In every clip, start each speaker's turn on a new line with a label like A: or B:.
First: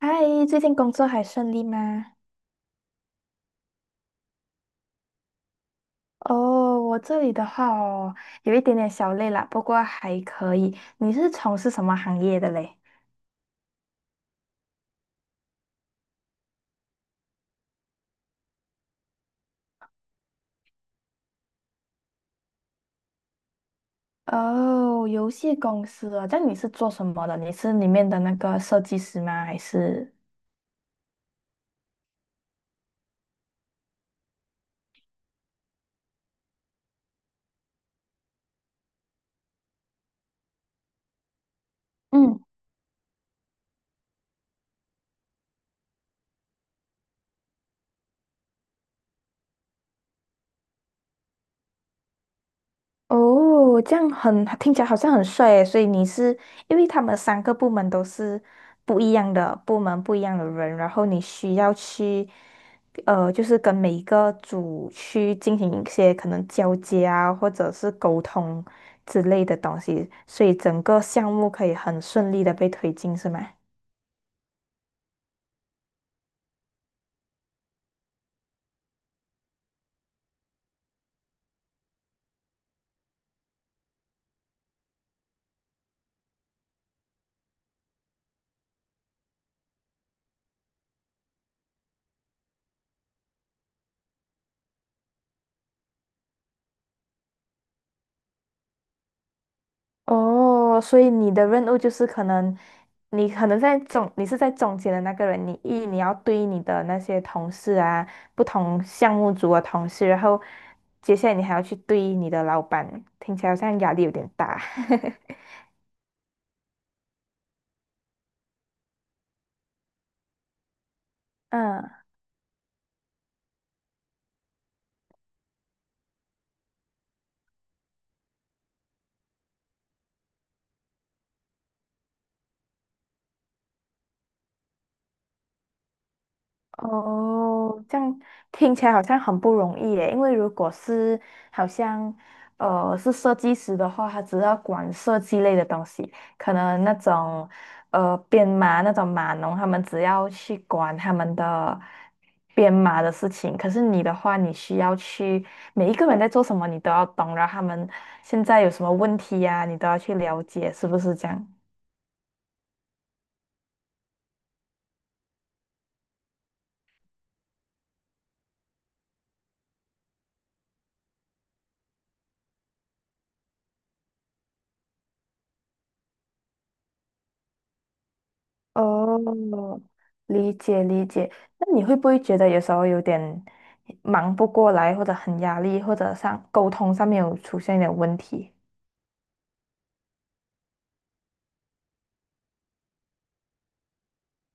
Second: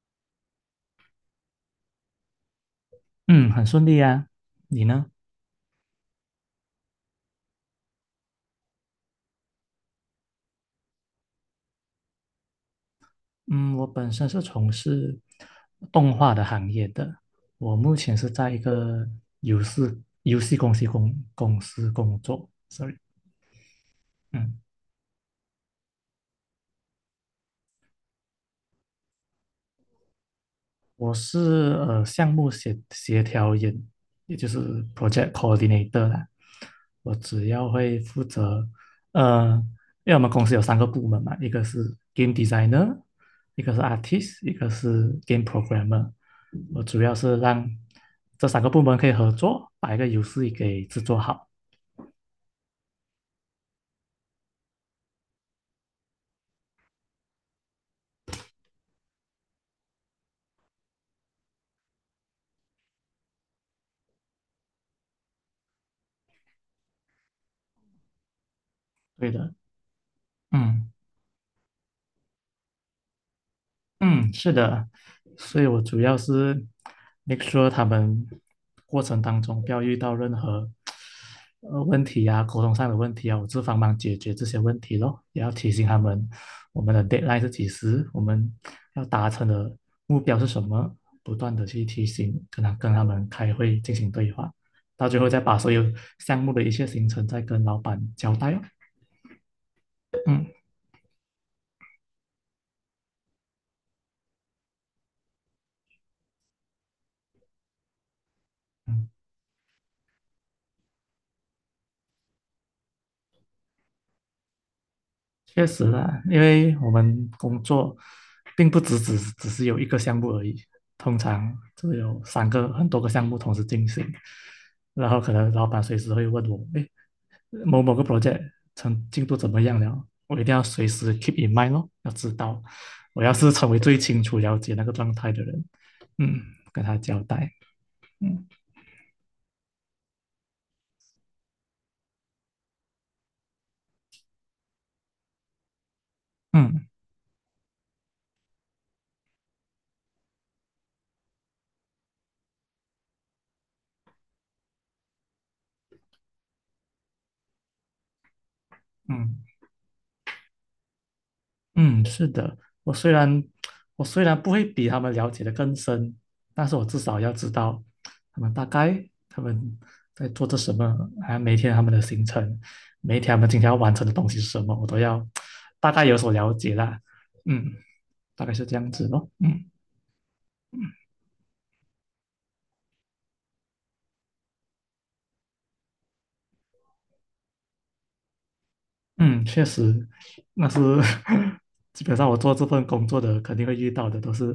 A: 嗨，最近工作还顺利吗？
B: 嗯，很顺利啊。你呢？
A: 哦，我这里的话哦，有一点点小累啦，不过还可以。你是从事什么行业的嘞？
B: 嗯，我本身是从事动画的行业的，我目前是在一个游戏游戏公司公公司工作。Sorry。嗯，
A: 哦，游戏公司哦，这样你是做什么的？你是里面的那个设计师吗？还是？
B: 我是项目协调人，也就是 project coordinator 啦。我主要会负责，呃，因为我们公司有三个部门嘛，一个是 game
A: 嗯。
B: designer,一个是 artist,一个是 game programmer。我主要是让这三个部门可以合作，把一个游戏给制作好。
A: 哦，这样很，听起来好像很帅诶，所以你是，因为他们3个部门都是不一样的部门，不一样的人，然后你需要去，就是跟每一个组去进行一些可能交接啊，或者是沟通之
B: 对
A: 类
B: 的，
A: 的东西，所以整
B: 嗯。
A: 个项目可以很顺利的被推进，是吗？
B: 嗯，是的，所以我主要是 make sure 他们过程当中不要遇到任何问题啊，沟通上的问题啊，我就帮忙解决这些问题咯，也要提醒他们我们的 deadline 是几时，我们要达成的目标是什么，不断的去提醒，跟他们开会进行对话，到最后再把所有项目的一切行程再跟老板交代哦。嗯
A: 哦，所以你的任务就是可能，你可能在中，你是在中间的那个人，你要对你的那些同事啊，不同
B: 嗯。
A: 项目组的同事，然后接下来你还要去对你的老板，听起来好像压力有点大。
B: 确实啦，因为我们工作并不只是有一个项目而已，通常
A: 嗯。
B: 就有很多个项目同时进行，然后可能老板随时会问我，哎，某某个 project 成进度怎么样了？我一定要随时 keep in mind 咯，要知道，我要是成为最清楚了解那个状态的人，嗯，跟他交代。
A: 哦，这样
B: 嗯
A: 听起来好像很不容易耶。因为如果是好像是设计师的话，他只要管设计类的东西，可能
B: 嗯
A: 那种编码那种码农，他们只要去管他们的编码的事情。可是你的话，你需要去每一个人在做什么，你都要懂，然后他们现在有什么问题
B: 嗯。
A: 呀、你都要去了解，是不是这样？
B: 嗯，是的，我虽然我虽然不会比他们了解的更深，但是我至少要知道他们在做着什么，还有每天他们的行程，每一天他们今天要完成的东西是什么，我都要大概有所了解啦。嗯，大概是这样子咯。嗯。
A: 哦，理解理解。那你会不会觉得有时候有点忙不过来，或者很压力，或者上沟通上面有出现一点问题？
B: 嗯，确实，那是 基本上我做这份工作的肯定会遇到的，都是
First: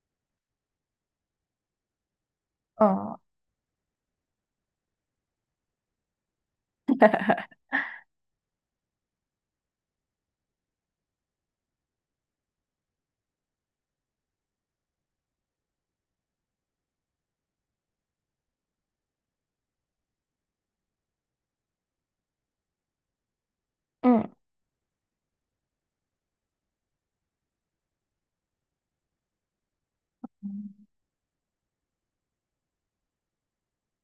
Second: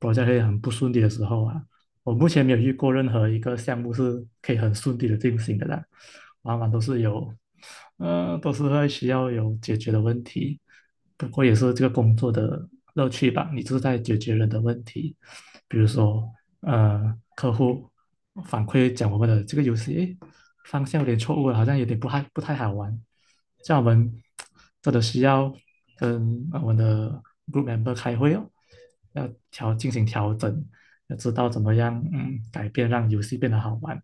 B: p r o j 会很不顺利的时候啊。我目前没有遇过任
A: 嗯
B: 何一个项目是可以很顺利的进行的啦，往往都是有，呃，都是会需要有解决的问题。不过也是这个工作的乐趣吧，你就是在解决人的问题。比如说，客户反馈讲我们的这个游戏，诶方向有点错误了，好像有点不太好玩。像我们
A: 嗯。
B: 真的需要跟我们的 group member 开会哦，进行调整，要知道怎么样改变，让游戏变得好玩。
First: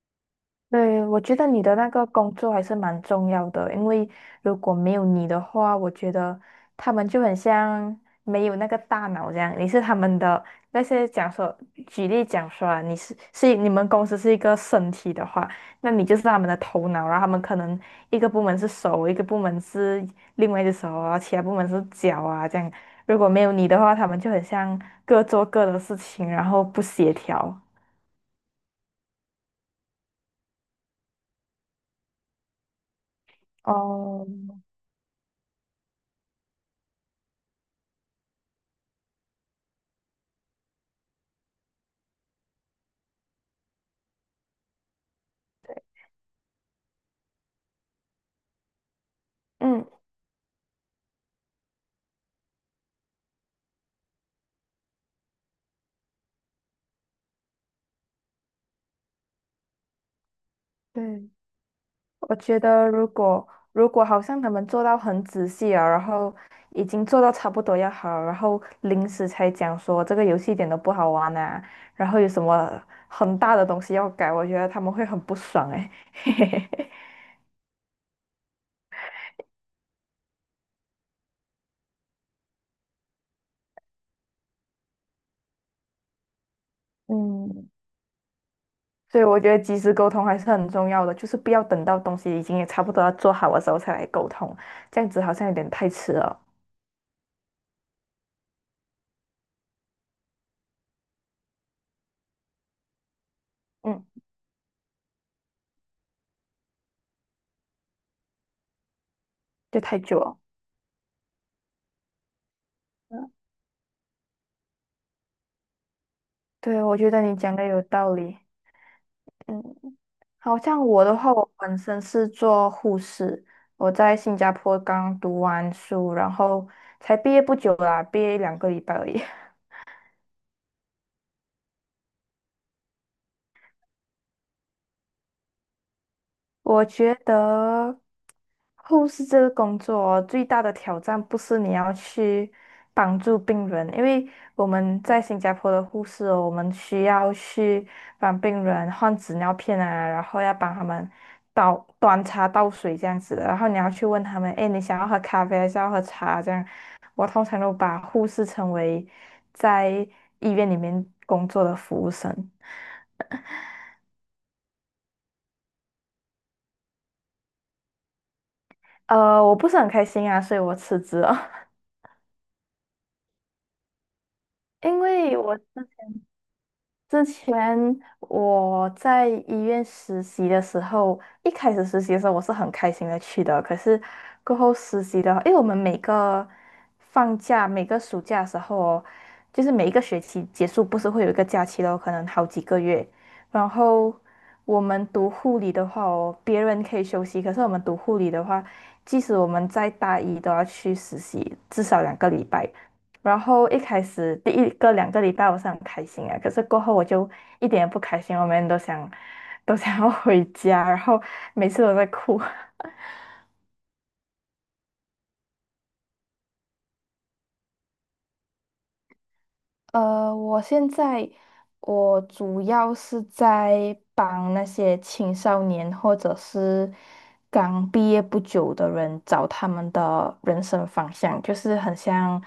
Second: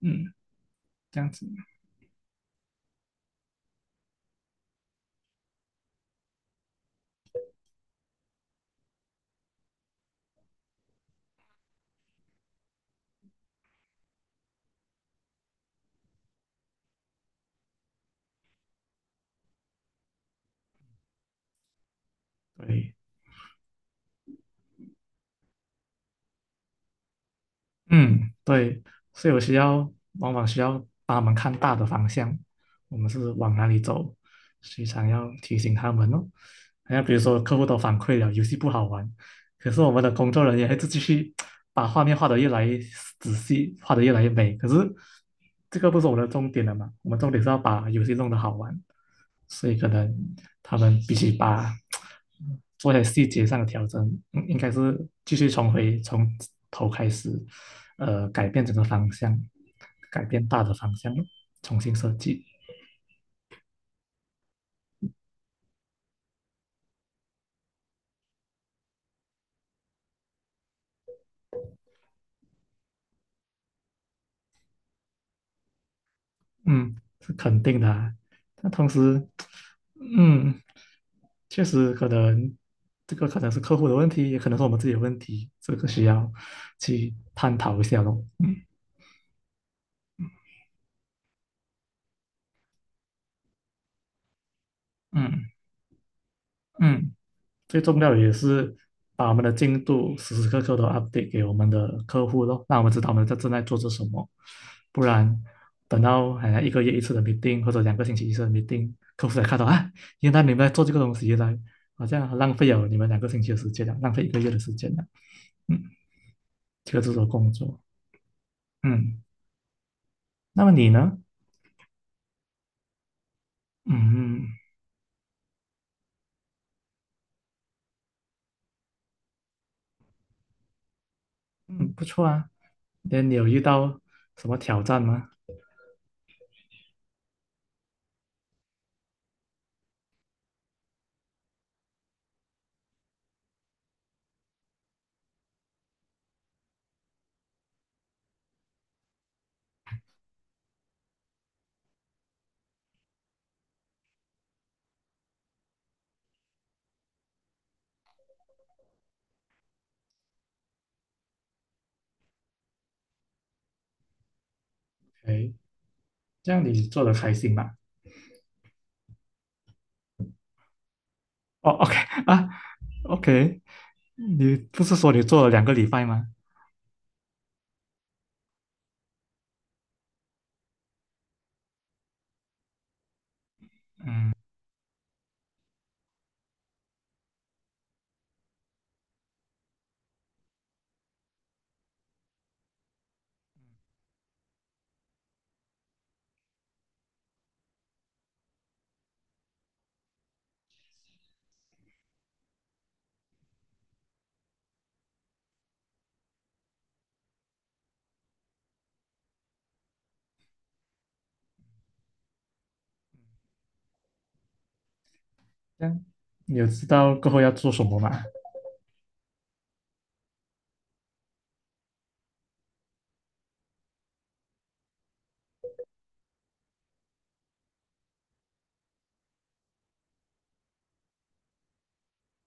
B: 嗯，
A: 对，
B: 这
A: 我
B: 样
A: 觉
B: 子。
A: 得你的那个工作还是蛮重要的，因为如果没有你的话，我觉得他们就很像没有那个大脑这样。你是他们的那些讲说，举例讲说啊，你是你们公司是一个身体的话，那你就是他们的头脑，然后他们可能一个部门是手，一个部门是另外一只手啊，然后其他部门是脚啊这样。
B: 对，
A: 如果没有你的话，他们就很像各做各的事情，然后不协调。
B: 嗯，对，所以我需要需要帮他们看大的方向，我们是往哪里走，
A: 哦，
B: 时常要提醒他们哦。还有比如说，客户都反馈了游戏不好玩，可是我们的工作人员还是继续把画面画的越来越仔细，画的越来越美。可是这个不是我们的重点了嘛？我们重点是要把游戏弄得好玩。所以可
A: 嗯。
B: 能他们必须做些细节上的调整，应该是继续重回从头开始，改变整个方向，改变大的方向，
A: 对，
B: 重新设
A: 我
B: 计。
A: 觉得如果好像他们做到很仔细啊，然后已经做到差不多要好，然后临时才讲说这个游戏一点都不好玩啊，然后有什么很大的东西要改，我觉得他们会很不爽哎、
B: 嗯，是肯定的啊。但同时，嗯，确实可能这个可能是客户的问题，也可能是我们自己的问题，这个需要去探
A: 嗯，
B: 讨一下咯。
A: 所以我觉得及时沟通还是很重要的，就是不要等到东西已经也差不多要做好的时候才来沟通，这样子好像
B: 嗯
A: 有点太迟了，
B: 嗯。最重要的也是把我们的进度时时刻刻都 update 给我们的客户咯，让我们知道我们在正在做着什
A: 嗯，
B: 么。不然等到好像一个月一次的 meeting 或者两个星期一次的 meeting,客户才看到
A: 就
B: 啊，
A: 太久
B: 原
A: 了。
B: 来你们在做这个东西，原来好像很浪费了你们两个
A: 嗯。
B: 星期的时间了，浪费一个月的时间了。嗯，
A: 对，
B: 这
A: 我
B: 个
A: 觉
B: 就是
A: 得
B: 我
A: 你
B: 工
A: 讲的
B: 作。
A: 有道理。
B: 嗯，
A: 嗯。好
B: 那么
A: 像
B: 你
A: 我的
B: 呢？
A: 话，我本身是做护士，我在新
B: 嗯
A: 加坡刚读完书，然后才毕业不久啦，毕业两个礼拜而已。
B: 嗯，不错啊。那你有遇到什么挑战吗？
A: 我觉得护士这个工作哦最大的挑战不是你要去帮助病人，因为我们在新加坡的护士哦，我们需要去帮病人换纸尿片啊，然后要帮他们倒端茶倒水这样子的，然后你要去问他们，哎，你想要喝咖啡还是要喝茶这样。我通常都把护士称为在医院里面工作的服务生。
B: 哎，这样你做的开心吗？
A: 呃，我不是很开心啊，所以我辞职了。
B: 哦，OK 啊，OK,你不是
A: 因
B: 说你
A: 为
B: 做了
A: 我
B: 两
A: 之
B: 个礼拜吗？
A: 之前我在医院实习的时候，一开始实习的时候我是很开心的去的，可是过后实习的话，因为我们每个放假、每个暑假的时候哦，就是每一个学期结束不是会有一个假期咯，可能好几个月。然后我们读护理的话哦，别人可以休息，可是我们读护理的话，即使我们在大一都要去实习，至少两个礼拜。然后一开始第一个两个礼拜我是很开心啊，可是过后我就一点也不开心，我每天都想要回家，然后每次都在哭。
B: 这样你有知道过后要做什么吗？
A: 呃，我现在我主要是在帮那些青少年或者是刚毕业不久的人找他们的人生方向，就是很像，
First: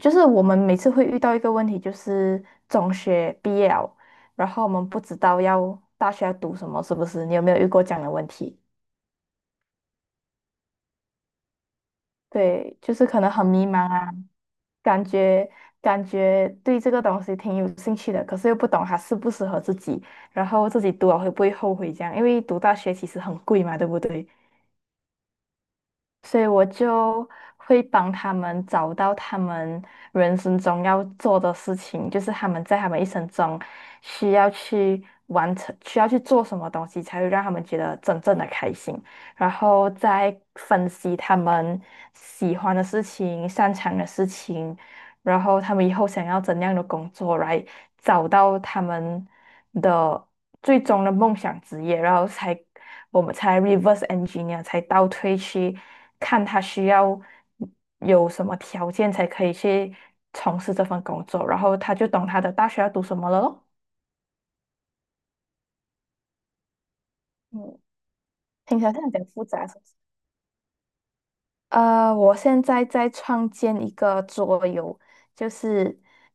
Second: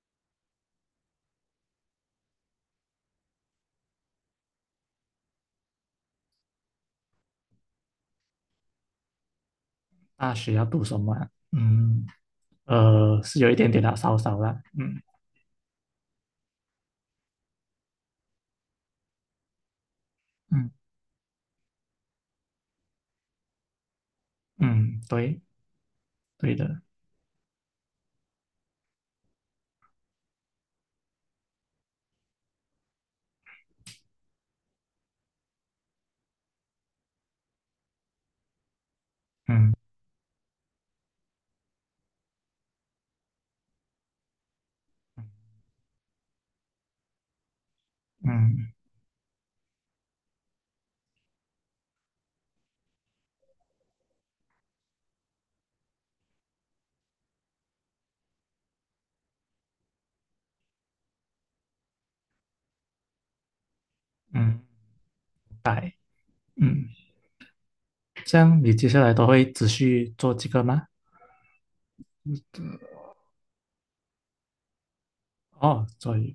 A: 就是我们每次会遇到一个问题，就是中学毕业了，然后我们不知道要大学要读什么，是不是？你有没有遇过这样的问题？
B: 大学要读什么啊？嗯，
A: 对，就是可能
B: 是
A: 很
B: 有一
A: 迷
B: 点
A: 茫
B: 点啦，
A: 啊，
B: 少少啦。嗯
A: 感觉感觉对这个东西挺有兴趣的，可是又不懂它适不适合自己，然后
B: 嗯
A: 自己读了会不会后悔这样？因为读大学其实很贵嘛，对不对？
B: 嗯，对
A: 所以
B: 对
A: 我
B: 的。
A: 就会帮他们找到他们人生中要做的事情，就是他们在他们一生中需要去完成、需要去做什么东西，才会让他们觉得真正的开心。然
B: 嗯
A: 后再分析他们喜欢的事情、擅长的事情，然后他们以后想要怎样的工作来找到
B: 嗯
A: 他们的最终的梦想职业，然后才我们才 reverse engineer 才倒推去看他需要有什么条件才可以去从事这份工作，然后他就懂他的大学要读什么了咯。
B: 嗯，白。嗯，
A: 嗯，
B: 这样你
A: 听起
B: 接
A: 来
B: 下
A: 是很
B: 来都
A: 复
B: 会
A: 杂，
B: 持
A: 是不是？
B: 续做这个吗？
A: 呃，我现在在创建一个桌游，就
B: 哦，
A: 是。
B: 桌游。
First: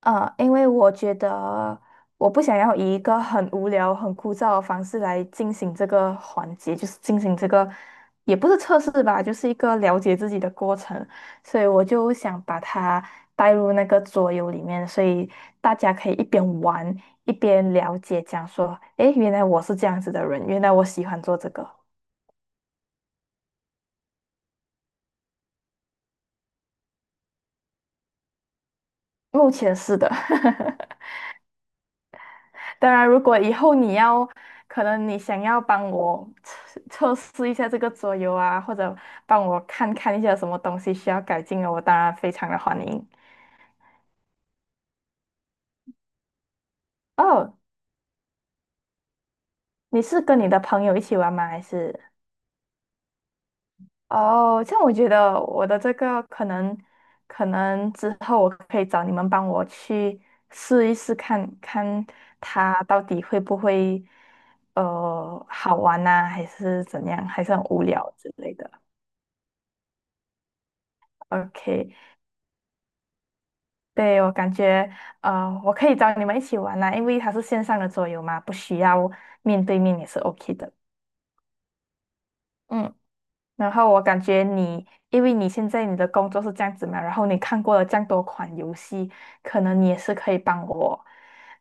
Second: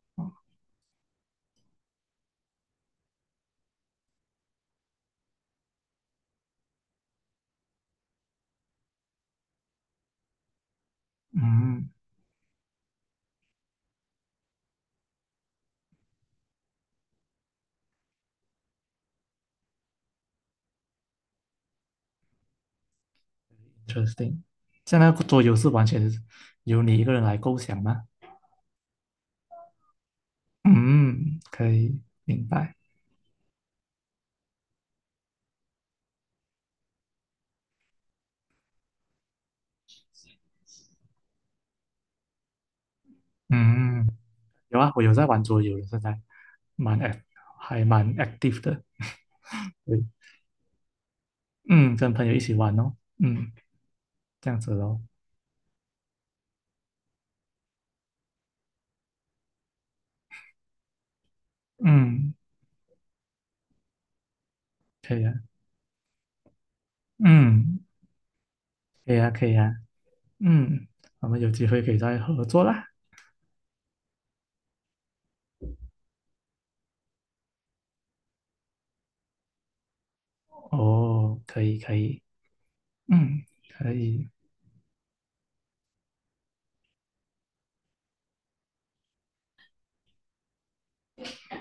A: 呃，因为我觉得我不想要以一个很无聊、很枯燥的方式来进行这个环节，就是进行这个也不是测试吧，就是一个了解自己的过程，所以我
B: 嗯
A: 就想把它带入那个桌游里面，所以大家可以一边玩一边了解，讲说，诶，原来我是这样子的人，原来我喜欢做这个。
B: ，interesting。这样那个桌游是完全由你一个人来构想吗？
A: 目前是的，
B: 嗯，可以明白。
A: 当然，如果以后你要，可能你想要帮我测试一下这个桌游啊，或者帮我看看一下有什么东西需要改进的，我当然非常的欢迎。
B: 嗯。有啊，我有在玩桌游的，现在蛮 act，
A: 哦，
B: 还蛮 active 的。对，
A: 你是跟你的朋友一起玩吗？还
B: 嗯，
A: 是？
B: 跟朋友一起玩哦，嗯，这样
A: 哦，
B: 子
A: 这样我
B: 咯，
A: 觉得我的这个可能，可能之后我可以找你们帮我去试一试看，看
B: 嗯，
A: 它到底会不会，
B: 可以啊，
A: 呃，好玩呐、还是怎样，还是很
B: 嗯，
A: 无聊之类的。
B: 可以啊，可以啊，嗯，我们有机会
A: OK。
B: 可以再合作啦。
A: 对，我感觉，呃，我可以找你们一起玩啦，因为它是线上的桌游嘛，不需要面对面也是 OK 的。
B: 哦，可以，可以，
A: 嗯，
B: 嗯，
A: 然后
B: 可
A: 我感
B: 以，
A: 觉你，因为你现在你的工作是这样子嘛，然后你看过了这样多款游戏，可能你也是可以帮我，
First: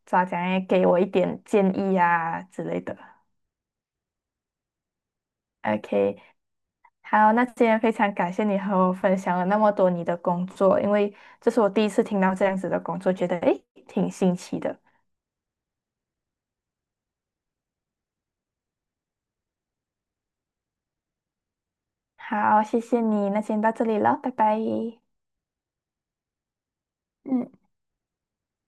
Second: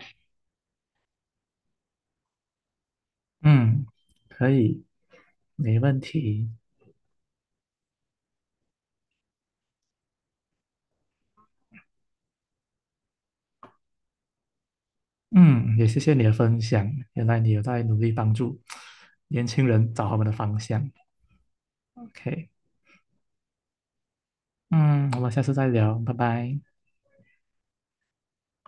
A: 咋讲诶，给我一点建议啊之类的。
B: 嗯，可以，没问
A: OK，
B: 题。
A: 好，那今天非常感谢你和我分享了那么多你的工作，因为这是我第一次听到这样子的工作，觉得诶挺新奇的。
B: 嗯，也谢谢你的分享，原来你有在努力帮助年轻人找他们的方向。OK,
A: 好，谢谢你，那先到这里了，拜拜。
B: 嗯，我们下次再聊，拜拜。
A: 嗯，